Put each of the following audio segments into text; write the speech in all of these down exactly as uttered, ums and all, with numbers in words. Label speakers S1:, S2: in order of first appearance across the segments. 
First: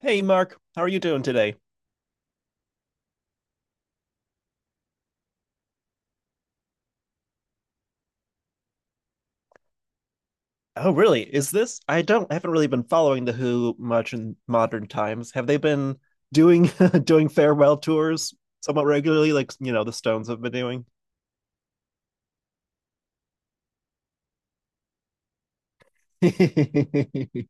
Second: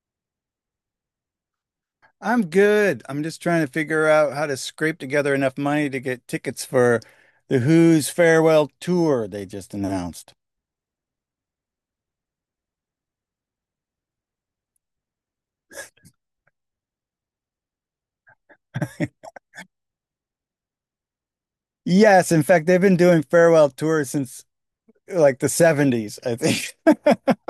S1: Hey Mark, how are you doing today?
S2: I'm good. I'm just trying to figure out how to scrape together enough money to get tickets for the Who's farewell tour they just announced.
S1: Oh, really? Is this? I don't I haven't really been following the Who much in modern times. Have they been doing doing farewell tours somewhat regularly, like you know the Stones have been doing?
S2: Yes, in fact, they've been doing farewell tours since like the seventies, I think.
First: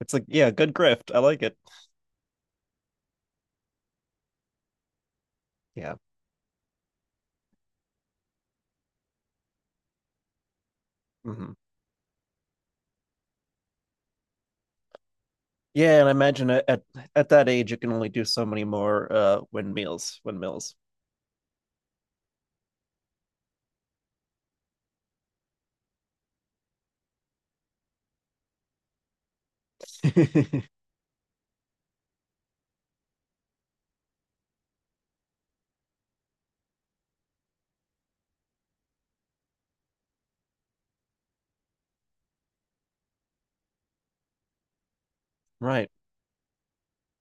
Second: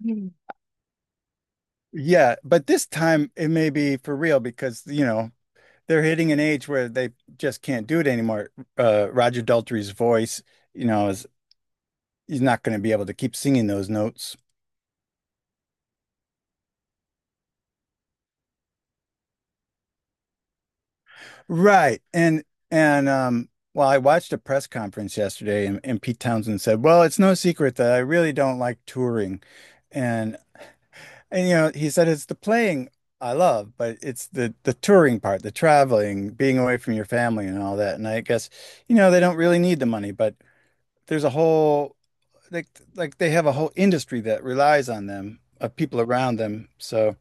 S1: It's like,
S2: Mm.
S1: yeah, good grift. I like it.
S2: Yeah, but this time it may be for real because, you know,
S1: Yeah.
S2: they're hitting an age where they just can't do it anymore. Uh, Roger Daltrey's voice, you know, is
S1: Hmm.
S2: he's not going to be able to keep singing those notes.
S1: Yeah, and I imagine at at at that age you can only do so many more uh windmills, windmills.
S2: Right. And and um well, I watched a press conference yesterday, and, and Pete Townsend said, "Well, it's no secret that I really don't like touring." And and you know, he said it's the playing I love, but it's the the touring part, the traveling, being away from your family and all that. And I guess, you know, they don't really need the money, but there's a whole like like they have a whole industry that relies on them, of
S1: Right.
S2: people around them. So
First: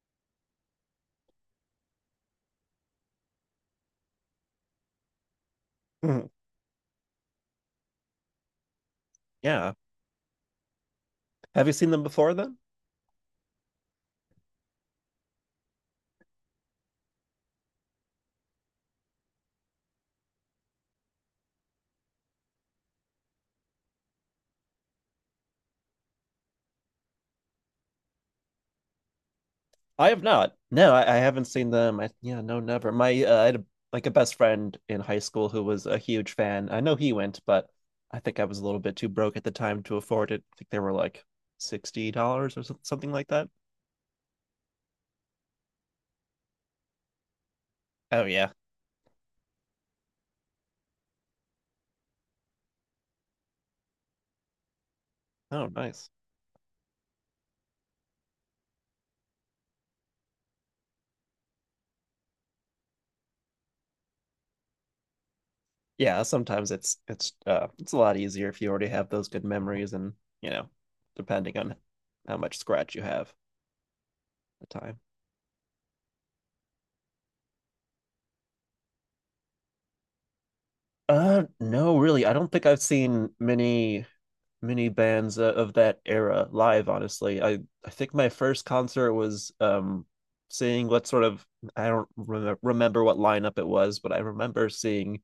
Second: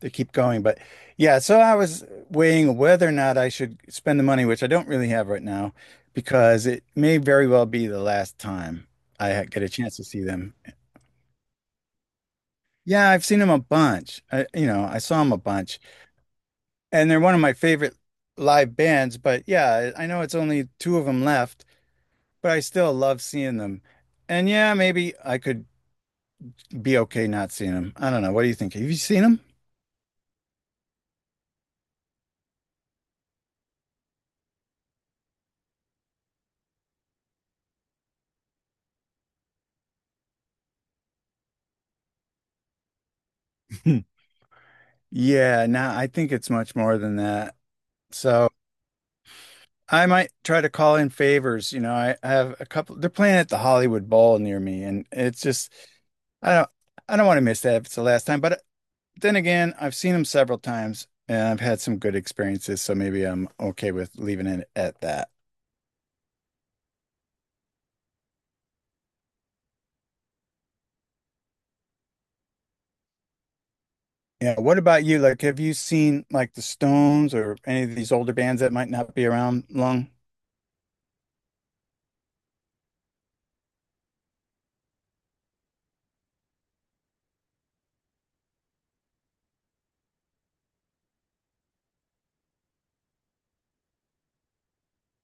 S2: to keep going. But yeah, so I was weighing whether or not I should spend the money, which I don't really have right now,
S1: Mhm.
S2: because it may very well be the last time I ha- get a
S1: Yeah.
S2: chance to see them.
S1: Have you seen them before then?
S2: Yeah, I've seen them a bunch. I, you know, I saw them a bunch, and they're one of my favorite live bands. But yeah, I know it's only two of them left, but I still love seeing them. And yeah, maybe I could be okay not seeing them. I don't know. What do you think? Have you seen
S1: I have not. No, I, I haven't seen them. I, yeah, no, never. My uh, I had a, like a best friend in high school who was a huge fan. I know he went, but I think I was a little bit too broke at the time to afford it. I think they were like sixty dollars or so- something like that.
S2: them? Yeah, no, nah, I think it's much more than that.
S1: Oh
S2: So
S1: yeah.
S2: I might try to call in favors. You know, I, I have a couple. They're playing at the Hollywood Bowl near me, and it's
S1: Oh
S2: just
S1: nice.
S2: I don't I don't want to miss that if it's the last time. But uh, then again, I've seen them several times, and I've had some good experiences, so maybe I'm okay with leaving it at that.
S1: Yeah. Sometimes it's it's uh it's a lot easier if you already have those good memories, and you know, depending on how much scratch you have
S2: Yeah.
S1: at
S2: What
S1: the time.
S2: about you? Like, have you seen like the Stones or any of these older bands that might not be around long?
S1: Uh, no, really, I don't think I've seen many many bands uh, of that era live, honestly. I i think my first concert was um seeing what sort of, I don't rem- remember what lineup it was, but I remember seeing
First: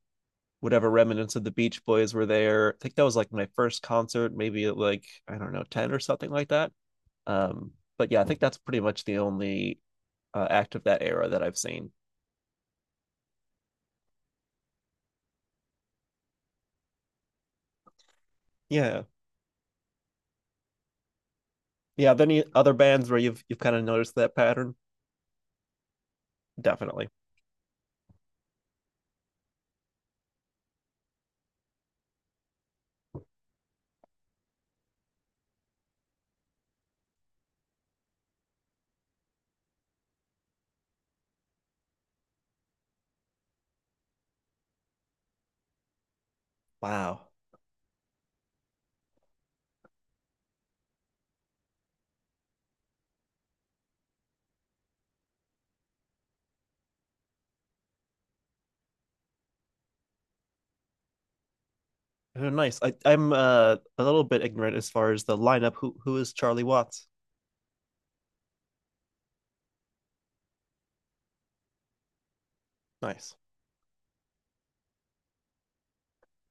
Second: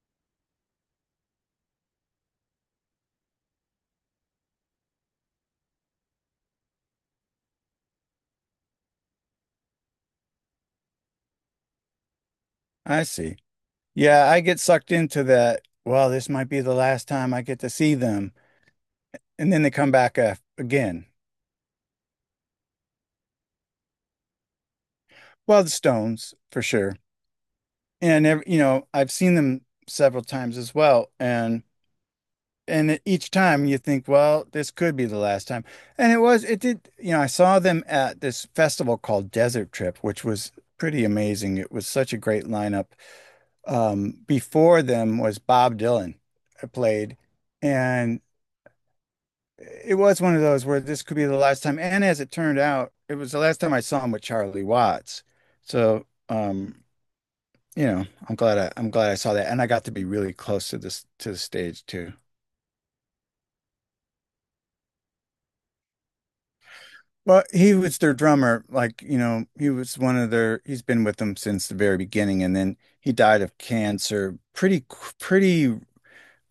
S1: whatever remnants of the Beach Boys were there. I think that was like my first concert, maybe at like, I don't know, ten or something like that. um but yeah, I think that's pretty much the only uh, act of that era that I've seen.
S2: I see. Yeah, I get sucked into that. Well, this might be the last time I get to see them,
S1: Yeah.
S2: and then they come back uh, again.
S1: Yeah, are there any other bands where you've you've kind of noticed that pattern?
S2: Well, the Stones for sure.
S1: Definitely.
S2: And ev- you know, I've seen them several times as well and and each time you think, well, this could be the last time. And it was it did, you know, I saw them at this festival called Desert Trip, which was pretty amazing. It was such a great lineup. Um, before them was Bob Dylan uh, played,
S1: Wow.
S2: and it was one of those where this could be the last time. And as it turned out, it was the last time I saw him with Charlie Watts. So, um you know, I'm glad I, I'm glad I saw that, and I got to be really close to this to the stage too.
S1: Oh, nice. I, I'm uh, a little bit ignorant as far as the lineup. Who who is Charlie Watts?
S2: Well, he was their drummer, like, you know, he was one of their. He's been with them since the very beginning, and then he
S1: Nice.
S2: died of cancer pretty qu- pretty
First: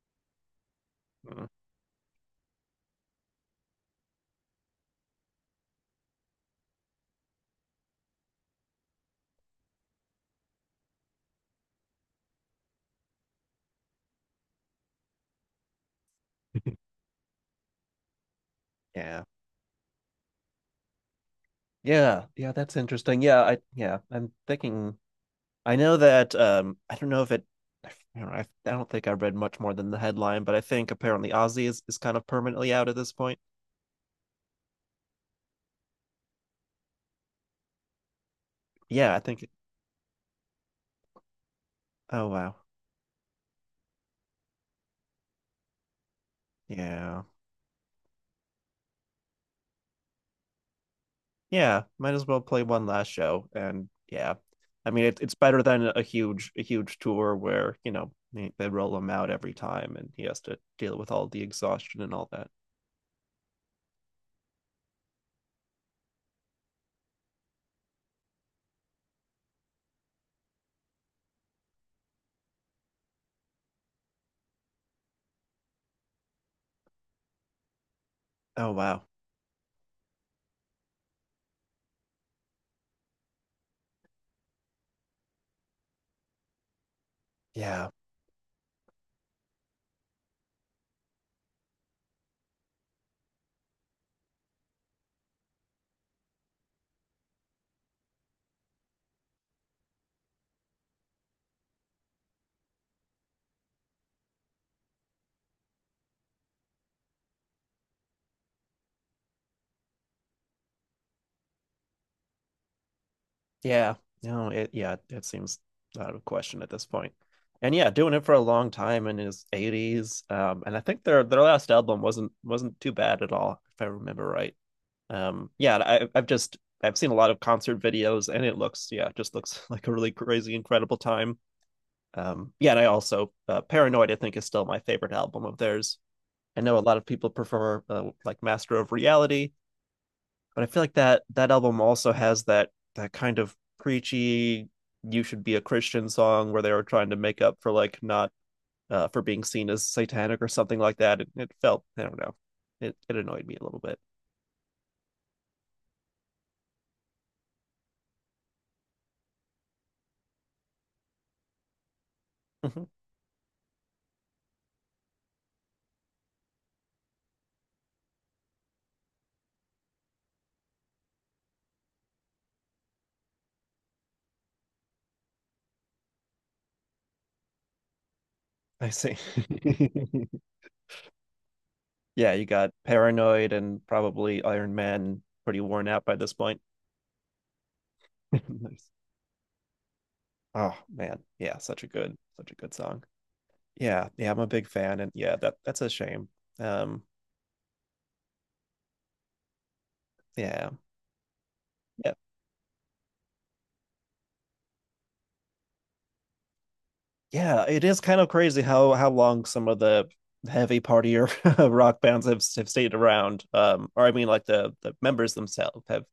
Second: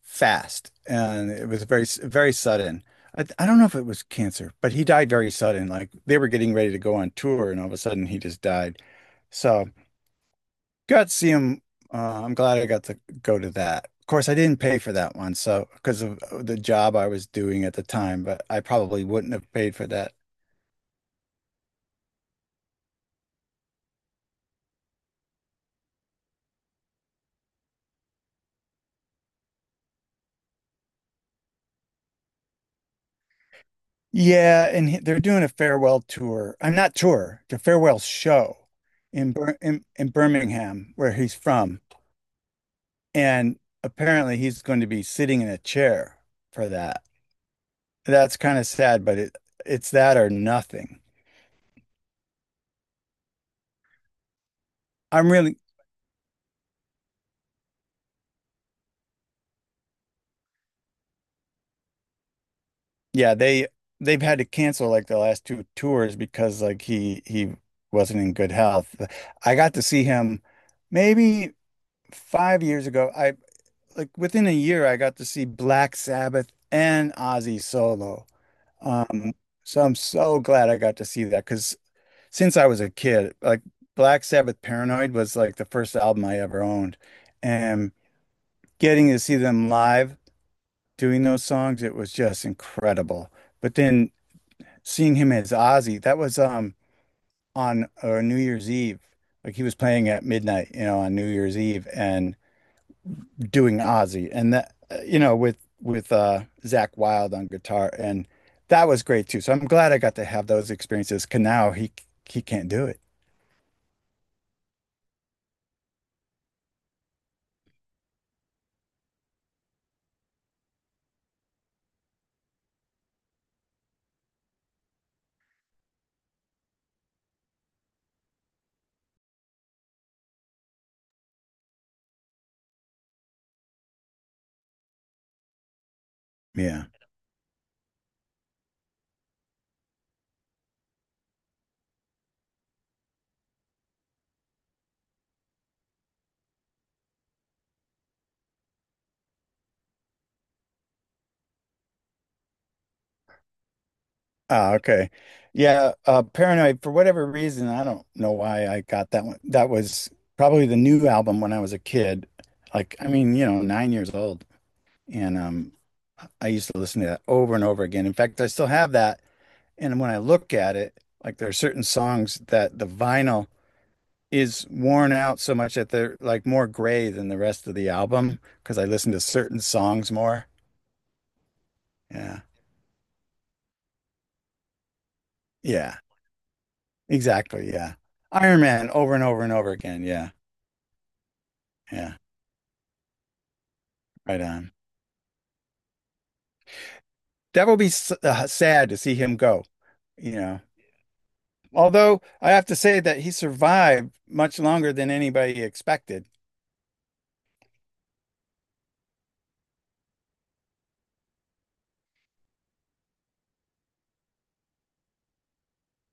S2: fast, and
S1: Mm.
S2: it was very very sudden. I, I don't know if it was cancer, but he died very sudden. Like they were getting ready to go on tour, and all of a sudden he just died. So. Got to see him. Uh, I'm glad I got to go to that. Of course, I didn't pay for that one, so because of uh, the job I was doing at the time, but I probably
S1: Yeah.
S2: wouldn't have paid for that.
S1: Yeah. Yeah, that's interesting. Yeah, I, yeah, I'm thinking, I know that um I don't know if it I don't know, I, I don't think I read much more than the headline, but I think apparently Ozzy is, is kind of permanently out at this point.
S2: Yeah, and he- they're doing a farewell tour. I'm not tour, the farewell show
S1: Yeah, I
S2: in,
S1: think,
S2: Bir in in Birmingham, where he's from,
S1: oh wow.
S2: and apparently he's going to be sitting in a chair for that.
S1: Yeah.
S2: That's kind of sad, but it it's that or nothing.
S1: Yeah, might as well play one last show. And yeah, I mean, it,
S2: I'm
S1: it's
S2: really
S1: better than a huge, a huge tour where, you know, they, they roll him out every time and he has to deal with all the exhaustion and all that.
S2: yeah, they they've had to cancel like the last two tours because like he he wasn't in good health. I got to see him maybe five years ago. I like within a year I got to see Black Sabbath and Ozzy solo.
S1: Oh, wow.
S2: Um, so I'm so glad I got to see that because since I was a kid, like Black Sabbath Paranoid was like the first album I ever owned,
S1: Yeah.
S2: and getting to see them live doing those songs, it was just incredible. But then seeing him as Ozzy, that was um on uh, New Year's Eve. Like he was playing at midnight, you know, on New Year's Eve, and doing Ozzy and that uh, you know with with uh Zach Wild on guitar, and that was great too. So I'm glad I got to have those experiences. 'Cause now he he can't do it.
S1: Yeah. No, it, yeah, it seems out of question at this point. And yeah, doing it for a long time in his eighties. Um, and I think their their last album wasn't wasn't too bad at all, if I remember right. Um yeah, I, I've just, I've seen a lot of concert videos and it looks, yeah, just looks like a really crazy, incredible time. Um yeah, and I also, uh, Paranoid I think is still my favorite album of theirs. I know
S2: Yeah.
S1: a lot of people prefer, uh, like Master of Reality, but I feel like that that album also has that that kind of preachy "you should be a Christian" song where they were trying to make up for like not, uh, for being seen as satanic or something like that. It, it felt, I don't know, it, it annoyed me a little bit.
S2: Ah, okay. Yeah, uh Paranoid for whatever reason, I don't know why I got that one. That was probably the new album when I was a kid.
S1: Mhm.
S2: Like I mean, you know, nine years old. And um I used to listen to that over and over again. In fact, I still have that. And when I look at it, like there are certain songs that the vinyl is worn out so much that they're like more gray than the rest of the album because I
S1: I
S2: listen
S1: see.
S2: to certain songs more.
S1: Yeah,
S2: Yeah.
S1: you got Paranoid and probably Iron Man pretty worn
S2: Yeah.
S1: out by this point.
S2: Exactly. Yeah. Iron Man
S1: Nice.
S2: over and over and over again. Yeah.
S1: Oh man, yeah, such a
S2: Yeah,
S1: good, such a good song. Yeah, yeah, I'm
S2: right
S1: a big
S2: on.
S1: fan, and yeah, that that's a shame. Um,
S2: That will be s- uh, sad to see him go, you know.
S1: yeah. Yeah,
S2: Although I have to say that he survived much longer than anybody expected.
S1: yeah. It is kind of crazy how how long some of the heavy partier rock bands have have stayed around. Um, or I mean, like the the members themselves have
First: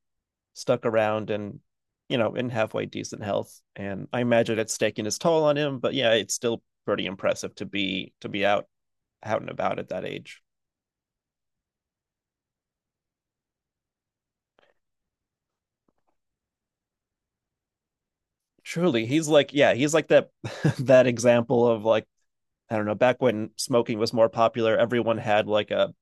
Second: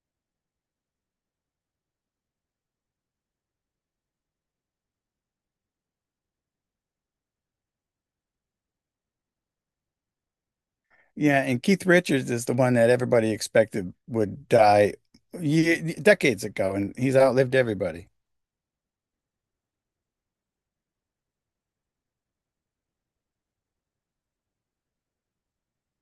S1: stuck around and you know, in halfway decent health. And I imagine it's taking its toll on him, but yeah, it's still pretty impressive to be to be out out and about at that age.
S2: Yeah, and Keith Richards is the one that everybody expected would die ye decades ago, and he's outlived everybody.
S1: Truly, he's like, yeah, he's like that that example of like, I don't know, back when smoking was more popular, everyone had like a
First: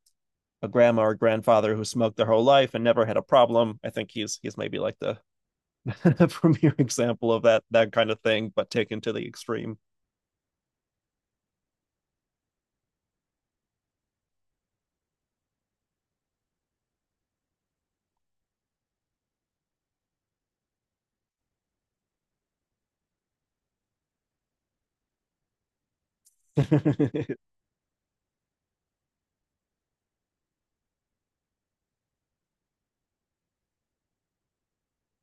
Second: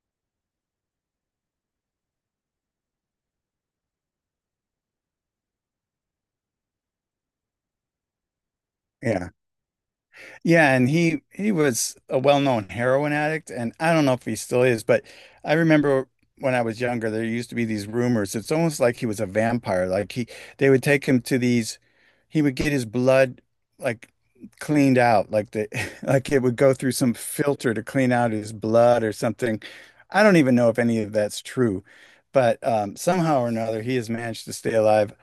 S1: a grandma or grandfather who smoked their whole life and never had a problem. I think he's he's maybe like the premier example of that that kind of thing, but taken to the
S2: Yeah.
S1: extreme.
S2: Yeah, and he he was a well-known heroin addict, and I don't know if he still is, but I remember when I was younger, there used to be these rumors. It's almost like he was a vampire. Like he, they would take him to these, he would get his blood like cleaned out, like the like it would go through some filter to clean out his blood or something. I don't even know if any of that's true, but um, somehow or another, he has managed to stay alive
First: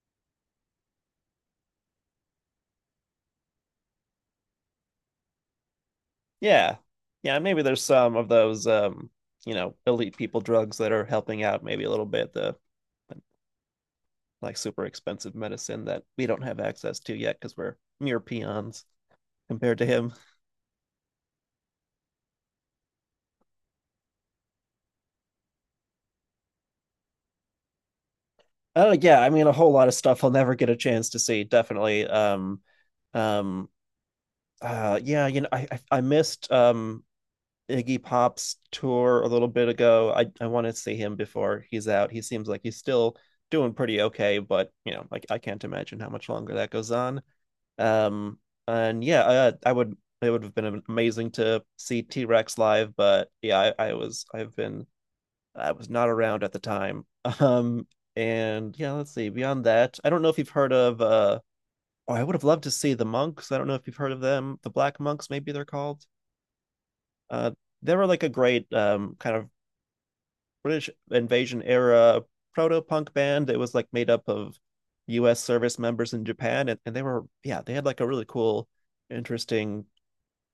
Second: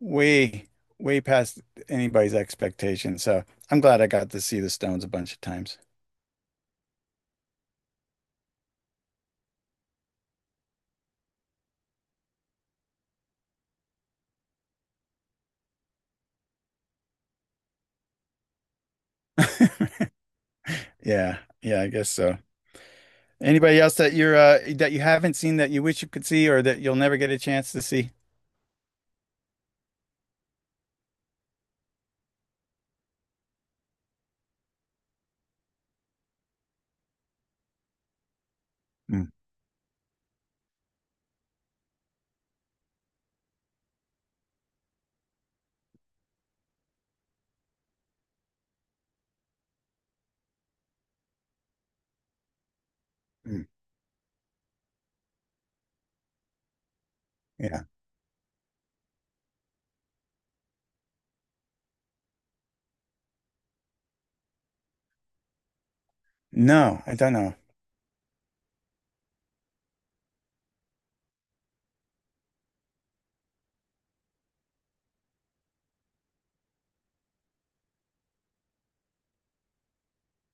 S2: way, way past anybody's expectation. So I'm glad I got to see the Stones a bunch of times.
S1: Yeah. Yeah, maybe there's some of those, um, you know, elite people drugs that are helping out maybe a little bit, the like super expensive medicine that we don't have access to yet because we're mere peons compared to him.
S2: Yeah, yeah, I guess so. Anybody else that you're uh that you haven't seen that you wish you could see or that you'll never get a chance to see?
S1: Oh yeah, I mean a whole lot of stuff I'll never get a chance to see, definitely. Um um uh yeah, you know, I I, I missed um Iggy Pop's tour a
S2: Mm,
S1: little bit ago. I I want to see him before he's out. He seems like he's still doing pretty okay, but you know, like I can't imagine how much longer that goes on. Um, and yeah, uh, I would, it would have been amazing to see T Rex live, but
S2: mm,
S1: yeah, I, I was, I've been, I was not around at the time.
S2: yeah.
S1: Um, and yeah, let's see. Beyond that, I don't know if you've heard of. Uh, oh, I would have loved to see the Monks. I don't know if you've heard of them. The Black Monks, maybe they're called.
S2: No, I don't
S1: Uh,
S2: know.
S1: they were like a great um kind of British invasion era proto punk band that was like made up of U S service members in Japan, and, and they were, yeah, they had like a really cool, interesting,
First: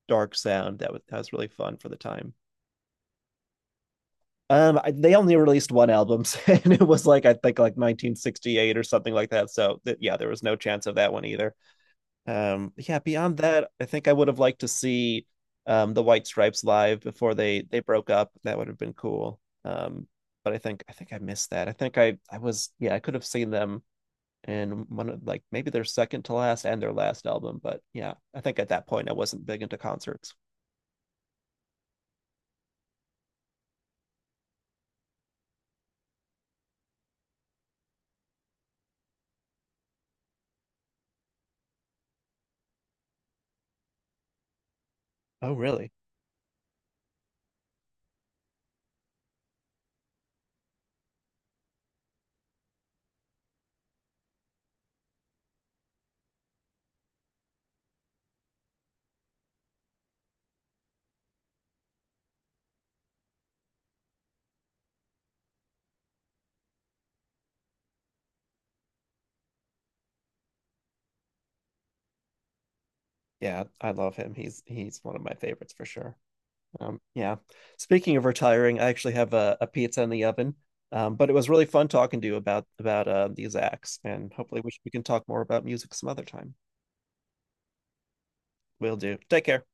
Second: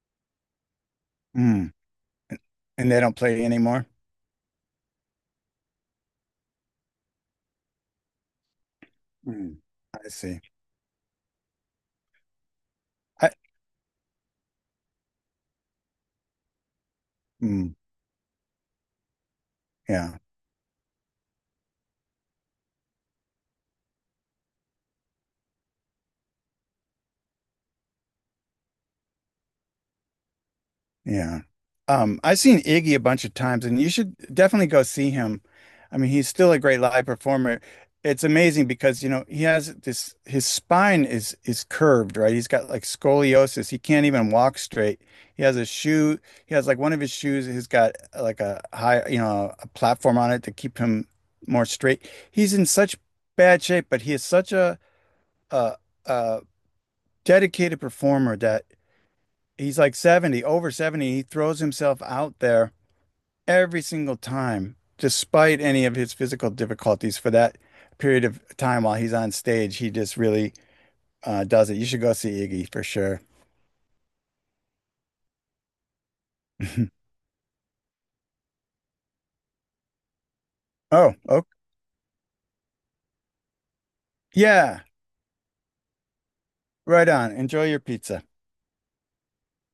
S1: dark sound that was that was really
S2: Mm.
S1: fun for the time.
S2: And they don't play anymore?
S1: Um, I, they only released one album, and it was like, I think like nineteen sixty-eight or something like that.
S2: Mm,
S1: So th-
S2: I
S1: yeah, there
S2: see.
S1: was no chance of that one either. Um yeah,
S2: I
S1: beyond that, i think I would have liked to see um the White Stripes live before they
S2: mm.
S1: they broke up. That would have been cool. um
S2: Yeah,
S1: but i think I think I missed that. i think i i was, yeah, I could have seen them in one of like maybe their second to last and their last album, but yeah, I think at that point I wasn't big into concerts.
S2: yeah. Um, I've seen Iggy a bunch of times, and you should definitely go see him. I mean, he's still a great live performer. It's amazing because, you know, he has this, his spine is is curved, right? He's got like scoliosis. He can't even walk straight. He
S1: Oh
S2: has a
S1: really?
S2: shoe, he has like one of his shoes he has got uh, like a high, you know, a platform on it to keep him more straight. He's in such bad shape, but he is such a a, a dedicated performer that he's like seventy, over seventy. He throws himself out there every single time, despite any of his physical difficulties for that period of time while he's on stage. He just really uh, does it. You should go see Iggy for sure.
S1: Yeah, I love him, he's he's one of my favorites for sure. Um, yeah. Speaking of retiring, I actually have a, a pizza in the oven.
S2: Oh,
S1: Um, but it was
S2: okay.
S1: really fun talking to you about about uh, these acts, and hopefully we, sh-
S2: Yeah,
S1: we can talk more about music some other time.
S2: right on. Enjoy your pizza.
S1: Will do. Take care.